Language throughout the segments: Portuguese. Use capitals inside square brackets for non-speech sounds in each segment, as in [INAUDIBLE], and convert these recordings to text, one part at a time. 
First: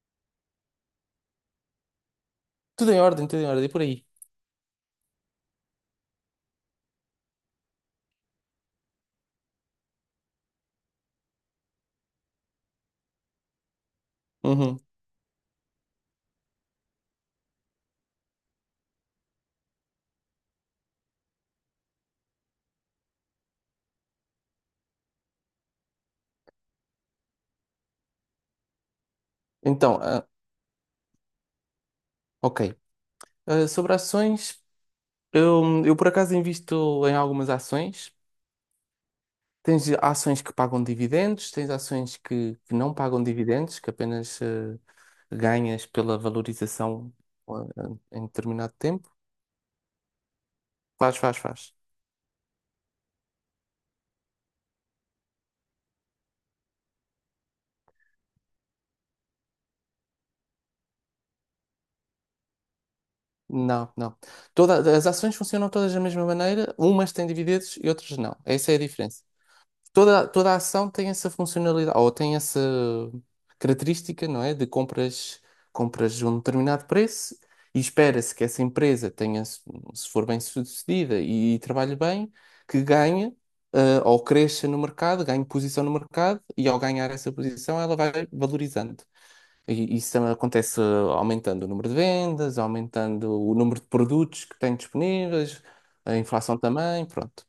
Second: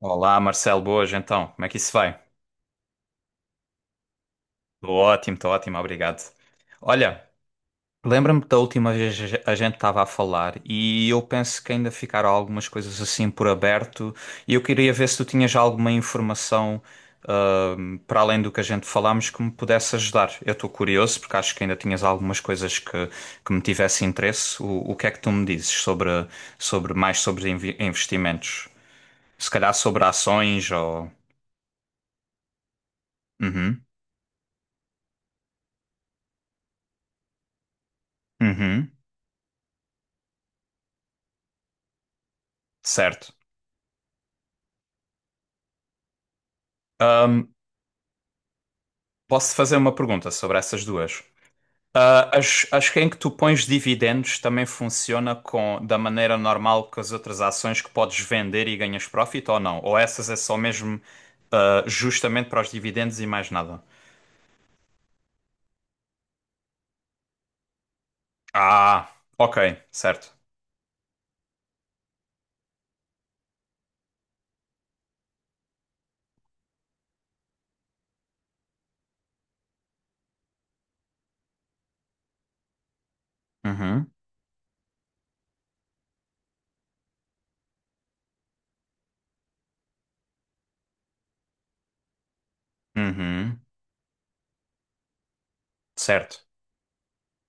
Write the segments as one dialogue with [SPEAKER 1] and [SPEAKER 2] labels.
[SPEAKER 1] Olá, Marcelo, boas então. Como é que isso vai?
[SPEAKER 2] Tudo em ordem, por aí.
[SPEAKER 1] Tô ótimo, estou ótimo, obrigado. Olha, lembra-me da última vez a gente estava a falar e eu penso que ainda ficaram algumas coisas assim por aberto, e eu
[SPEAKER 2] Uhum.
[SPEAKER 1] queria ver se tu tinhas alguma informação para além do que a gente falámos que me pudesse ajudar. Eu estou curioso porque acho que ainda tinhas algumas coisas que me tivesse interesse. O que é que tu me dizes sobre mais sobre investimentos? Se calhar
[SPEAKER 2] Então,
[SPEAKER 1] sobre ações ou...
[SPEAKER 2] ok. Ah,
[SPEAKER 1] Uhum,
[SPEAKER 2] sobre ações, eu por acaso invisto em algumas ações.
[SPEAKER 1] uhum.
[SPEAKER 2] Tens ações que pagam dividendos, tens ações que não pagam
[SPEAKER 1] Certo.
[SPEAKER 2] dividendos, que apenas ganhas pela valorização
[SPEAKER 1] Ahm,
[SPEAKER 2] ah, em determinado tempo.
[SPEAKER 1] Posso fazer uma pergunta sobre essas
[SPEAKER 2] Faz,
[SPEAKER 1] duas?
[SPEAKER 2] faz, faz.
[SPEAKER 1] Ah, as que em que tu pões dividendos também funciona com da maneira normal que as outras ações que podes vender e ganhas profit ou não? Ou essas é só mesmo justamente para os dividendos e mais nada?
[SPEAKER 2] Não, não. As ações funcionam todas da mesma maneira, umas têm dividendos e outras não. Essa é a
[SPEAKER 1] Ah,
[SPEAKER 2] diferença.
[SPEAKER 1] ok,
[SPEAKER 2] toda,
[SPEAKER 1] certo.
[SPEAKER 2] toda a ação tem essa funcionalidade, ou tem essa característica, não é? De compras de um determinado preço e espera-se que essa empresa tenha, se for bem sucedida e, trabalhe bem, que ganhe,
[SPEAKER 1] Uhum,
[SPEAKER 2] ou cresça no mercado, ganhe posição no mercado e ao ganhar essa posição ela vai valorizando. E isso acontece aumentando o número de vendas, aumentando o
[SPEAKER 1] uhum,
[SPEAKER 2] número de produtos que tem disponíveis, a
[SPEAKER 1] certo.
[SPEAKER 2] inflação também, pronto.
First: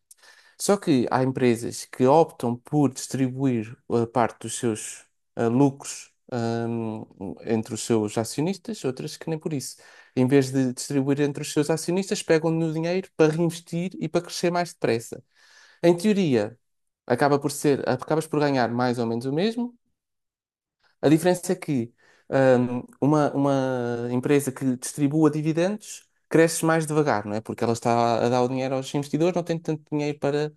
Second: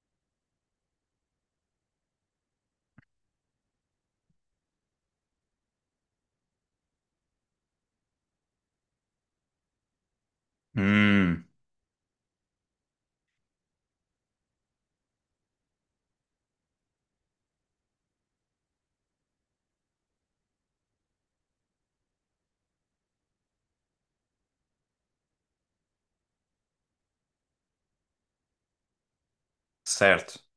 [SPEAKER 2] Só que há empresas que optam por distribuir a parte dos seus lucros entre os seus acionistas, outras que nem por isso. Em vez de distribuir entre
[SPEAKER 1] Hum,
[SPEAKER 2] os seus acionistas, pegam no dinheiro para reinvestir e para crescer mais depressa. Em teoria, acaba por ser, acabas por ganhar mais ou menos o mesmo. A diferença é que uma empresa que distribua dividendos cresce mais devagar, não é? Porque ela está a dar o dinheiro aos investidores, não tem tanto dinheiro
[SPEAKER 1] certo.
[SPEAKER 2] para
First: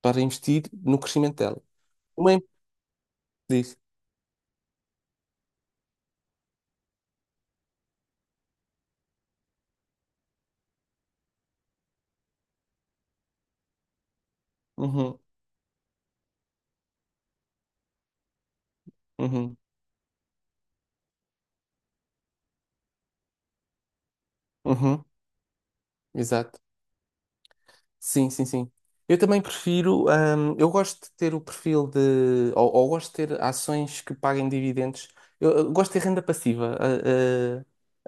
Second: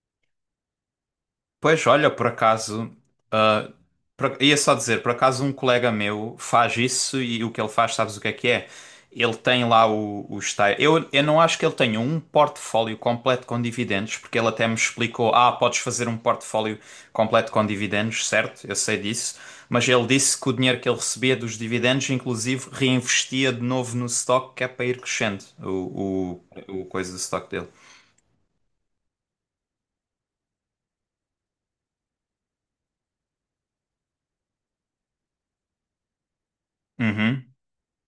[SPEAKER 2] para investir no crescimento dela.
[SPEAKER 1] Pois, olha, por
[SPEAKER 2] Uma empresa
[SPEAKER 1] acaso, ah,
[SPEAKER 2] diz.
[SPEAKER 1] ia só dizer, por acaso um colega meu faz isso e o que ele faz, sabes o que é que é? Ele tem lá. Eu não acho que ele tenha um portfólio completo com dividendos, porque ele até me
[SPEAKER 2] Uhum,
[SPEAKER 1] explicou, podes fazer um portfólio completo com dividendos, certo? Eu sei disso,
[SPEAKER 2] uhum,
[SPEAKER 1] mas ele disse que o dinheiro que ele recebia dos dividendos, inclusive, reinvestia de novo no stock, que é para ir
[SPEAKER 2] uhum,
[SPEAKER 1] crescendo o,
[SPEAKER 2] exato.
[SPEAKER 1] o, o coisa do stock dele.
[SPEAKER 2] Sim, sim, sim. Eu também prefiro, eu gosto de ter o perfil de, ou gosto de ter ações que paguem dividendos. Eu gosto de ter renda passiva
[SPEAKER 1] Uhum.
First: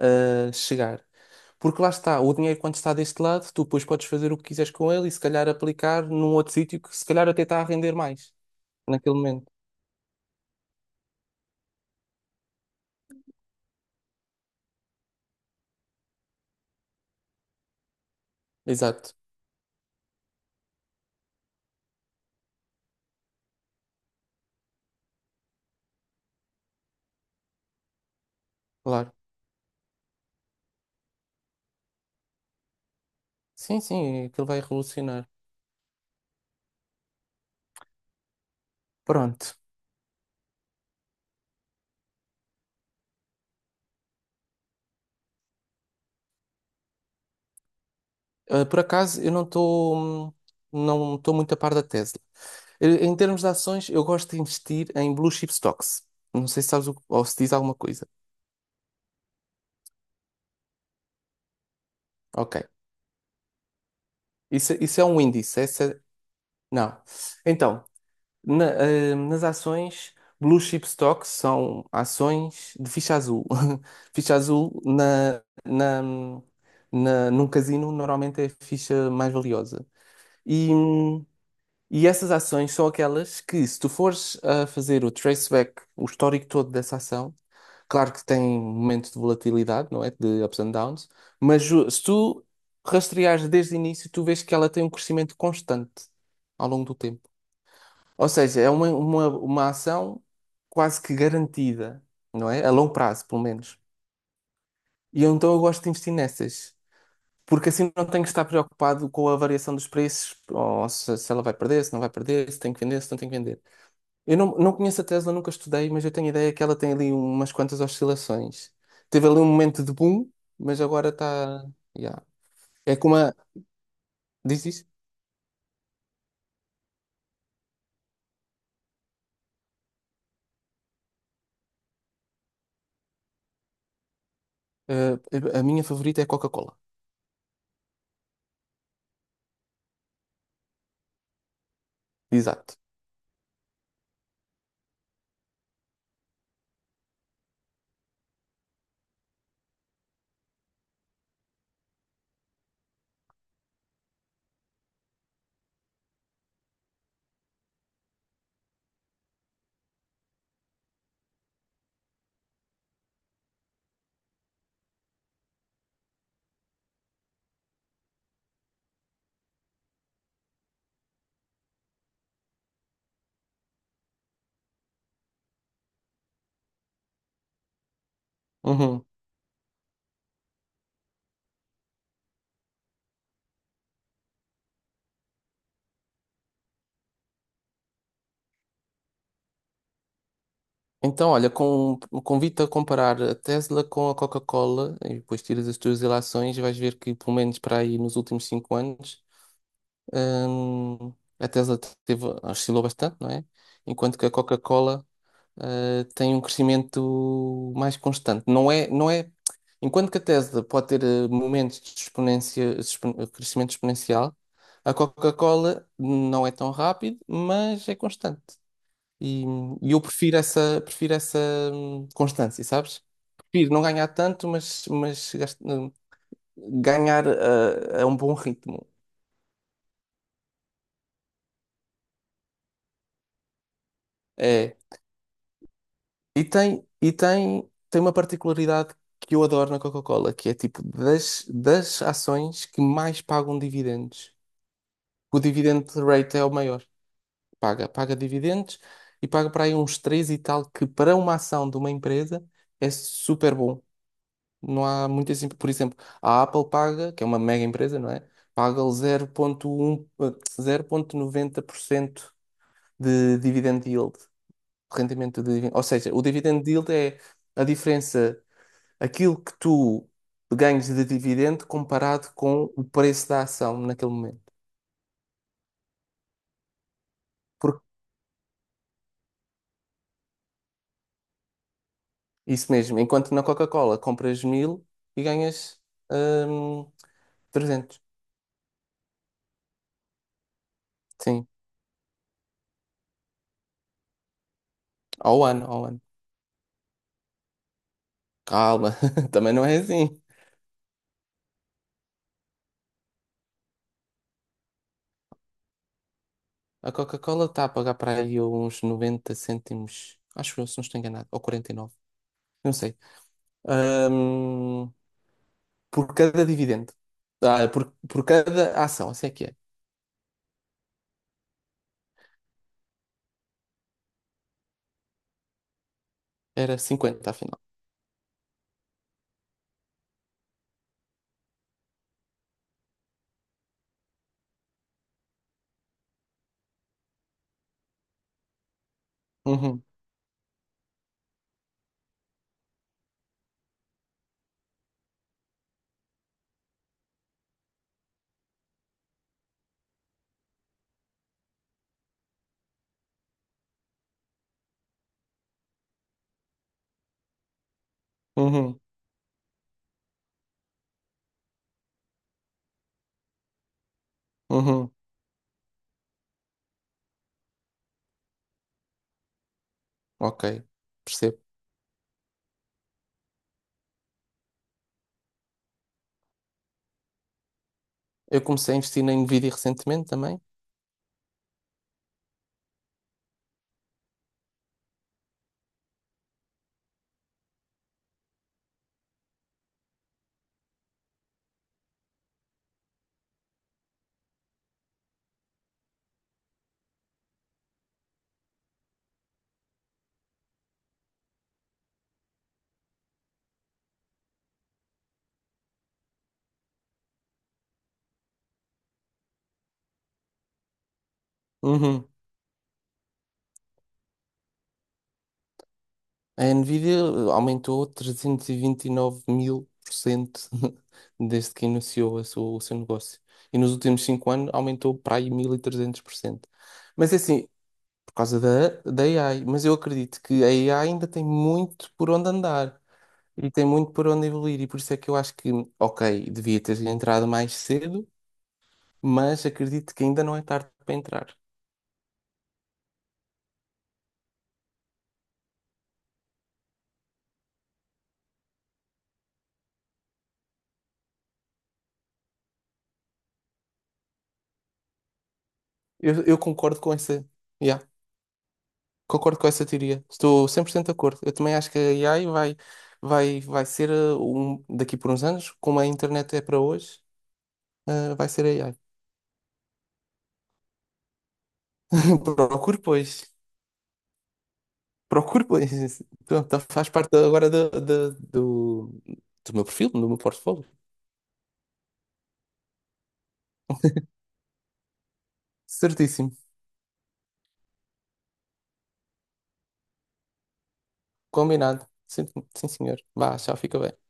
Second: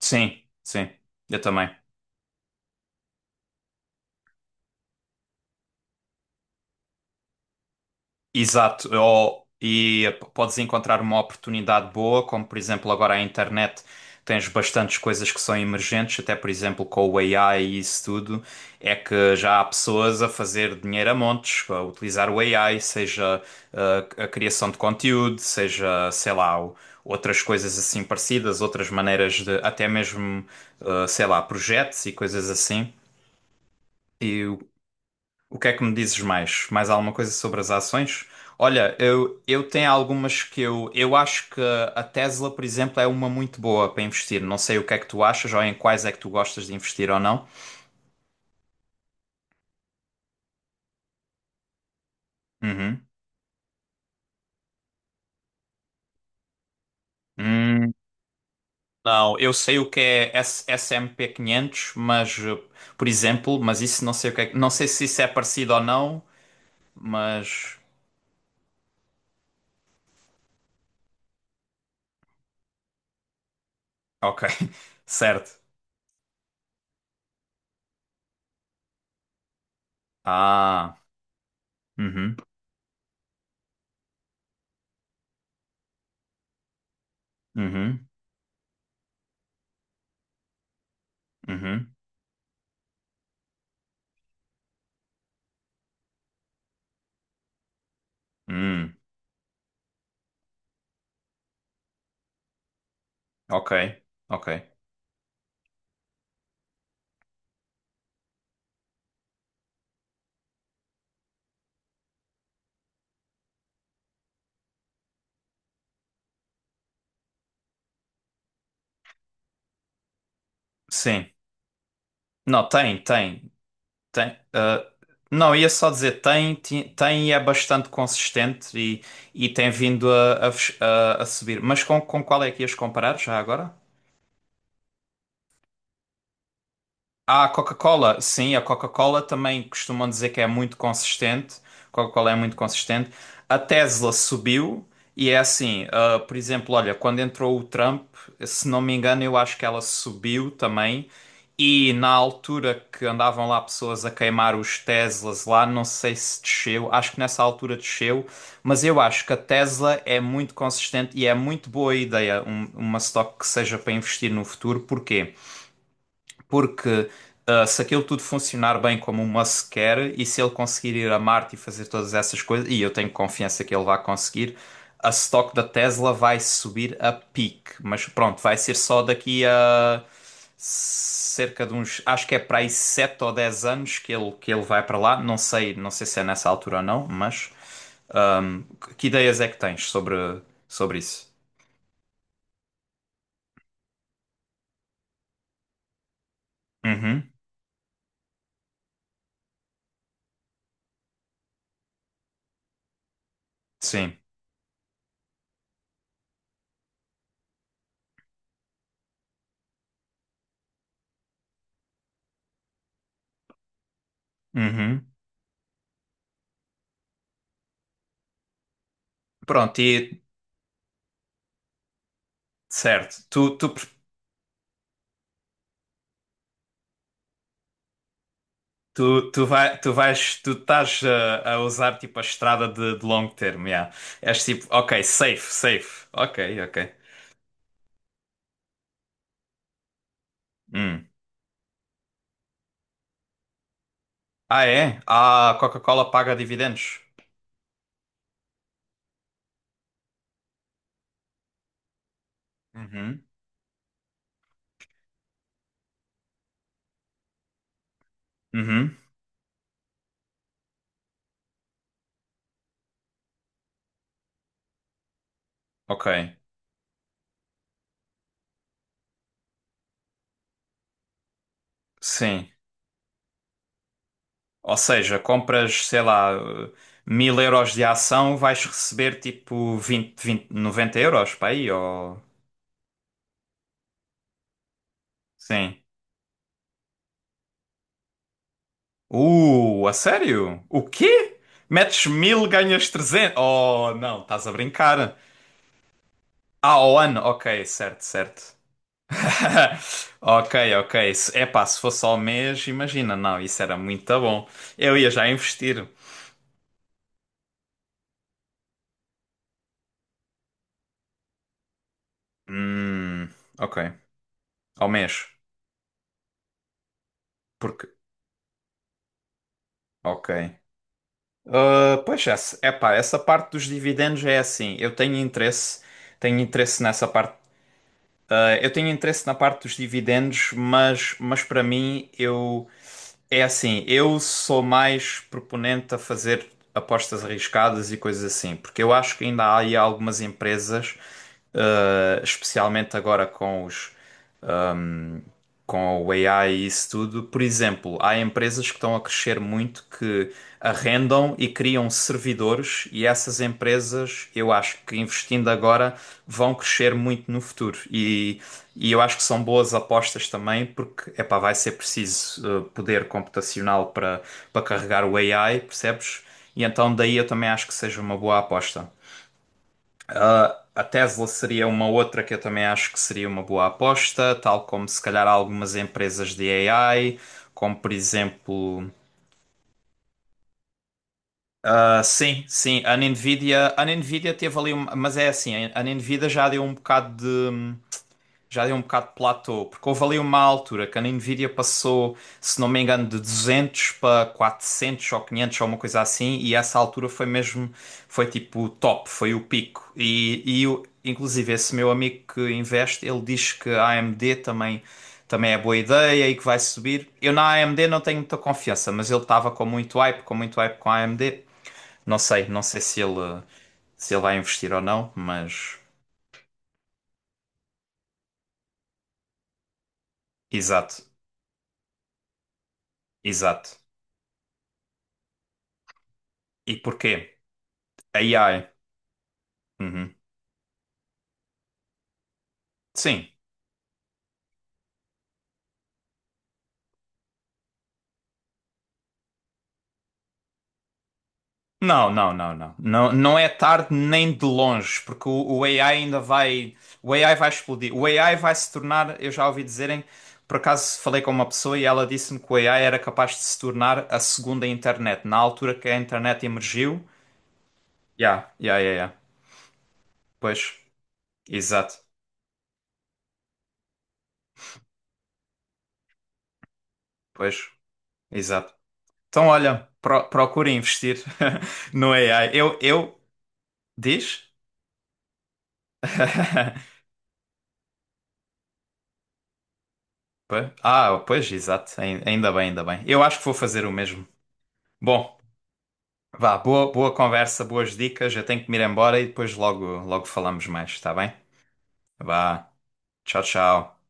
[SPEAKER 1] Sim,
[SPEAKER 2] a
[SPEAKER 1] sim,
[SPEAKER 2] chegar.
[SPEAKER 1] eu também.
[SPEAKER 2] Porque lá está, o dinheiro quando está deste lado, tu depois podes fazer o que quiseres com ele e se calhar aplicar num outro sítio que se calhar até está a render mais
[SPEAKER 1] Exato,
[SPEAKER 2] naquele momento.
[SPEAKER 1] ou, e podes encontrar uma oportunidade boa, como por exemplo agora a internet tens bastantes coisas que são emergentes, até por exemplo com o AI e isso tudo, é
[SPEAKER 2] Exato,
[SPEAKER 1] que já há pessoas a fazer dinheiro a montes, a utilizar o AI, seja a criação de conteúdo, seja, sei lá, outras coisas assim parecidas, outras
[SPEAKER 2] claro.
[SPEAKER 1] maneiras de, até mesmo, sei lá, projetos e coisas assim.
[SPEAKER 2] Sim, sim,
[SPEAKER 1] E
[SPEAKER 2] aquilo
[SPEAKER 1] o
[SPEAKER 2] vai revolucionar.
[SPEAKER 1] o que é que me dizes mais? Mais alguma coisa sobre as ações? Olha, eu,
[SPEAKER 2] Pronto.
[SPEAKER 1] eu tenho algumas que eu acho que a Tesla, por exemplo, é uma muito boa para investir. Não sei o que é que tu achas ou em quais é que tu gostas de investir ou não.
[SPEAKER 2] Ah, por acaso, eu não estou muito a par da Tesla.
[SPEAKER 1] Uhum.
[SPEAKER 2] Em termos de ações, eu gosto de investir em blue chip stocks. Não sei se sabes o, ou se diz alguma
[SPEAKER 1] Hum,
[SPEAKER 2] coisa.
[SPEAKER 1] não, eu sei o que é S&P 500, mas,
[SPEAKER 2] Ok.
[SPEAKER 1] por exemplo, mas isso não sei o que é, não
[SPEAKER 2] Isso,
[SPEAKER 1] sei
[SPEAKER 2] isso
[SPEAKER 1] se
[SPEAKER 2] é um
[SPEAKER 1] isso é
[SPEAKER 2] índice.
[SPEAKER 1] parecido ou
[SPEAKER 2] Essa, é,
[SPEAKER 1] não,
[SPEAKER 2] não.
[SPEAKER 1] mas
[SPEAKER 2] Então, na- nas ações, blue chip stocks são ações de ficha azul. [LAUGHS] Ficha
[SPEAKER 1] ok,
[SPEAKER 2] azul
[SPEAKER 1] [LAUGHS] certo.
[SPEAKER 2] num casino normalmente é a ficha mais valiosa. E,
[SPEAKER 1] Ah,
[SPEAKER 2] hum, E essas
[SPEAKER 1] uhum,
[SPEAKER 2] ações são aquelas que, se tu fores a fazer o traceback, o histórico todo dessa ação,
[SPEAKER 1] uhum,
[SPEAKER 2] claro que tem momentos de volatilidade, não é? De ups and downs, mas o-
[SPEAKER 1] uhum,
[SPEAKER 2] se tu rastreares desde o início, tu vês que ela tem um crescimento constante ao longo do tempo. Ou seja, é uma,
[SPEAKER 1] hum,
[SPEAKER 2] uma ação quase que garantida, não é? A longo prazo, pelo
[SPEAKER 1] ok,
[SPEAKER 2] menos.
[SPEAKER 1] ok.
[SPEAKER 2] E eu, então eu gosto de investir nessas. Porque assim não tenho que estar preocupado com a variação dos preços, ou se ela vai perder, se não vai perder, se tem que vender, se não tem que vender. Eu não, não conheço a Tesla, nunca estudei, mas eu tenho a ideia que ela tem ali umas quantas oscilações. Teve ali um momento de boom, mas agora
[SPEAKER 1] Sim.
[SPEAKER 2] está. Yeah.
[SPEAKER 1] Não,
[SPEAKER 2] É
[SPEAKER 1] tem,
[SPEAKER 2] como a.
[SPEAKER 1] tem, tem.
[SPEAKER 2] Diz isso?
[SPEAKER 1] Não, ia só dizer tem, tem, e é bastante consistente e tem vindo a subir. Mas com qual é que ias comparar já agora?
[SPEAKER 2] Eh, a minha favorita é a Coca-Cola.
[SPEAKER 1] A Coca-Cola, sim, a Coca-Cola também costumam dizer que é muito consistente. Coca-Cola é muito
[SPEAKER 2] Exato.
[SPEAKER 1] consistente. A Tesla subiu e é assim, ah, por exemplo, olha, quando entrou o Trump, se não me engano, eu acho que ela subiu também. E na altura que andavam lá pessoas a queimar os Teslas lá, não sei se desceu, acho que nessa altura desceu, mas eu acho que a Tesla é muito consistente e é muito boa ideia uma stock que seja para investir no futuro. Porquê? Porque se aquilo tudo funcionar bem como o Musk quer e se ele conseguir ir a Marte e fazer todas essas coisas, e eu tenho confiança que ele vai conseguir, a stock da Tesla vai subir a pique. Mas pronto, vai ser só
[SPEAKER 2] Uhum.
[SPEAKER 1] daqui a cerca de uns, acho que é para aí 7 ou 10 anos que ele, vai para lá. Não sei, não sei se é nessa altura ou não, mas ahm, que ideias é que tens sobre isso?
[SPEAKER 2] Então, olha, com, convido-te a comparar a Tesla com a Coca-Cola e depois tiras as tuas relações, e vais ver que,
[SPEAKER 1] Uhum,
[SPEAKER 2] pelo menos para aí nos últimos 5 anos, Hum, a Tesla teve, oscilou bastante, não é? Enquanto
[SPEAKER 1] sim.
[SPEAKER 2] que a Coca-Cola, tem um crescimento mais constante. Não é, não é, enquanto que a Tesla pode ter momentos de exponência, expon- crescimento exponencial, a
[SPEAKER 1] Uhum.
[SPEAKER 2] Coca-Cola não é tão rápido, mas é constante. E,
[SPEAKER 1] Pronto,
[SPEAKER 2] e eu
[SPEAKER 1] e
[SPEAKER 2] prefiro essa constância, sabes?
[SPEAKER 1] certo. Tu, tu
[SPEAKER 2] Prefiro não ganhar tanto, mas ganhar a um bom ritmo.
[SPEAKER 1] Tu, tu, vai, tu vais, tu estás a usar tipo a estrada de longo termo, yeah. És tipo,
[SPEAKER 2] É.
[SPEAKER 1] ok, safe, safe. Ok,
[SPEAKER 2] E tem,
[SPEAKER 1] ok.
[SPEAKER 2] e tem, tem uma particularidade que eu adoro na Coca-Cola, que é tipo
[SPEAKER 1] Hum.
[SPEAKER 2] das ações que mais pagam dividendos.
[SPEAKER 1] Ah, é?
[SPEAKER 2] O
[SPEAKER 1] Ah, a
[SPEAKER 2] dividend
[SPEAKER 1] Coca-Cola paga
[SPEAKER 2] rate é o maior.
[SPEAKER 1] dividendos.
[SPEAKER 2] Paga dividendos e paga para aí uns 3 e tal, que para uma ação de uma empresa é
[SPEAKER 1] Uhum.
[SPEAKER 2] super bom. Não há muito assim. Por exemplo, a Apple paga, que é uma mega empresa, não é? Paga
[SPEAKER 1] Uhum.
[SPEAKER 2] 0.1, 0,90% de dividend yield, rendimento de dividend. Ou
[SPEAKER 1] Ok.
[SPEAKER 2] seja, o dividend yield é a diferença aquilo que tu ganhas de dividendo comparado
[SPEAKER 1] Sim.
[SPEAKER 2] com o preço da ação naquele momento.
[SPEAKER 1] Ou seja, compras, sei lá, uh, 1.000 euros de
[SPEAKER 2] Porque
[SPEAKER 1] ação, vais receber tipo 20, 20, 90 euros para aí, ou...
[SPEAKER 2] isso mesmo, enquanto na Coca-Cola compras mil e ganhas
[SPEAKER 1] Sim.
[SPEAKER 2] hum, 300.
[SPEAKER 1] A sério? O quê?
[SPEAKER 2] Sim,
[SPEAKER 1] Metes mil, ganhas 300? Oh, não, estás a brincar.
[SPEAKER 2] ao ano, ao ano.
[SPEAKER 1] Ah, ao ano, ok, certo, certo.
[SPEAKER 2] Calma, [LAUGHS] também não é assim.
[SPEAKER 1] [LAUGHS] Ok, ok. Epá, se fosse ao mês, imagina, não, isso era muito bom. Eu ia já investir.
[SPEAKER 2] A Coca-Cola está a pagar para aí uns 90 cêntimos, acho eu, se não estou enganado, ou 49 não sei.
[SPEAKER 1] Hum, ok, ao
[SPEAKER 2] Hum,
[SPEAKER 1] mês.
[SPEAKER 2] por cada dividendo. Ah,
[SPEAKER 1] Porque,
[SPEAKER 2] por cada ação, assim é que é.
[SPEAKER 1] ok. Ah, pois é, epá, essa parte dos dividendos é assim. Eu tenho
[SPEAKER 2] Era
[SPEAKER 1] interesse nessa
[SPEAKER 2] 50
[SPEAKER 1] parte.
[SPEAKER 2] afinal.
[SPEAKER 1] Ah, eu tenho interesse na parte dos dividendos, mas para mim, eu. É assim, eu sou mais proponente a fazer apostas arriscadas e coisas assim, porque eu acho que ainda há aí
[SPEAKER 2] Uhum,
[SPEAKER 1] algumas empresas, especialmente agora com o AI e isso tudo. Por exemplo, há empresas que estão a crescer muito que arrendam e criam servidores, e essas empresas, eu acho que investindo agora, vão crescer muito no futuro. E,
[SPEAKER 2] uhum,
[SPEAKER 1] e eu acho que são boas apostas também, porque epá, vai ser preciso poder computacional para
[SPEAKER 2] uhum.
[SPEAKER 1] carregar o AI, percebes? E então daí eu também acho que seja uma boa aposta.
[SPEAKER 2] Ok,
[SPEAKER 1] Ah, a Tesla
[SPEAKER 2] percebo.
[SPEAKER 1] seria uma outra que eu também acho que seria uma boa aposta, tal como se calhar algumas empresas de AI, como por
[SPEAKER 2] Eu comecei a
[SPEAKER 1] exemplo.
[SPEAKER 2] investir na Nvidia recentemente também.
[SPEAKER 1] Ah, sim, sim, a Nvidia teve ali, mas é assim, a Nvidia já deu um bocado de. Já deu um bocado de platô, porque houve ali uma altura que a Nvidia passou, se não me engano, de 200 para 400 ou 500 ou uma coisa assim, e essa altura foi mesmo, foi tipo o top, foi o pico. E inclusive esse meu amigo que investe, ele diz que a AMD também é boa ideia e que vai subir. Eu na AMD não tenho muita confiança, mas ele estava com muito hype, com muito hype com a AMD.
[SPEAKER 2] Uhum.
[SPEAKER 1] Não sei, não sei se ele vai investir ou não, mas...
[SPEAKER 2] A Nvidia aumentou trezentos e vinte e nove mil por cento [LAUGHS]
[SPEAKER 1] Exato,
[SPEAKER 2] desde que iniciou a sua- o seu negócio. E nos
[SPEAKER 1] exato.
[SPEAKER 2] últimos 5 anos aumentou para aí 1.300%.
[SPEAKER 1] E porquê?
[SPEAKER 2] Mas é assim, por
[SPEAKER 1] A
[SPEAKER 2] causa
[SPEAKER 1] AI.
[SPEAKER 2] da AI. Mas eu
[SPEAKER 1] Uhum.
[SPEAKER 2] acredito que a AI ainda tem muito por onde andar
[SPEAKER 1] Sim.
[SPEAKER 2] e tem muito por onde evoluir. E por isso é que eu acho que, ok, devia ter entrado mais cedo mas acredito que ainda não é tarde para entrar.
[SPEAKER 1] Não, não, não, não. Não, não é tarde nem de longe, porque o AI ainda vai. O AI vai explodir. O AI vai se tornar. Eu já ouvi dizerem. Por acaso falei com uma pessoa e ela disse-me que o AI era capaz de se tornar a segunda internet. Na altura que a
[SPEAKER 2] Eu
[SPEAKER 1] internet
[SPEAKER 2] concordo com
[SPEAKER 1] emergiu.
[SPEAKER 2] essa, yeah,
[SPEAKER 1] Ya, ya, ya, ya.
[SPEAKER 2] concordo com essa teoria. Estou cem por
[SPEAKER 1] Pois,
[SPEAKER 2] cento de acordo. Eu também acho que
[SPEAKER 1] exato.
[SPEAKER 2] a AI vai ser daqui por uns anos, como a internet é para hoje,
[SPEAKER 1] Pois,
[SPEAKER 2] vai ser a
[SPEAKER 1] exato.
[SPEAKER 2] AI.
[SPEAKER 1] Então, olha, procura investir [LAUGHS] no
[SPEAKER 2] [LAUGHS]
[SPEAKER 1] AI. Eu,
[SPEAKER 2] Procure,
[SPEAKER 1] eu.
[SPEAKER 2] pois.
[SPEAKER 1] Diz?
[SPEAKER 2] Procure, pois. Pronto, faz
[SPEAKER 1] [LAUGHS]
[SPEAKER 2] parte agora do meu perfil, do meu portfólio.
[SPEAKER 1] Ah, pois, exato. Ainda bem, ainda bem. Eu acho que vou fazer o mesmo. Bom,
[SPEAKER 2] Certíssimo.
[SPEAKER 1] vá, boa, boa conversa, boas dicas. Eu tenho que me ir embora e depois logo, logo falamos mais, está bem?
[SPEAKER 2] Combinado. Sim, sim,
[SPEAKER 1] Vá,
[SPEAKER 2] senhor. Vá,
[SPEAKER 1] tchau,
[SPEAKER 2] tchau, fica bem.
[SPEAKER 1] tchau.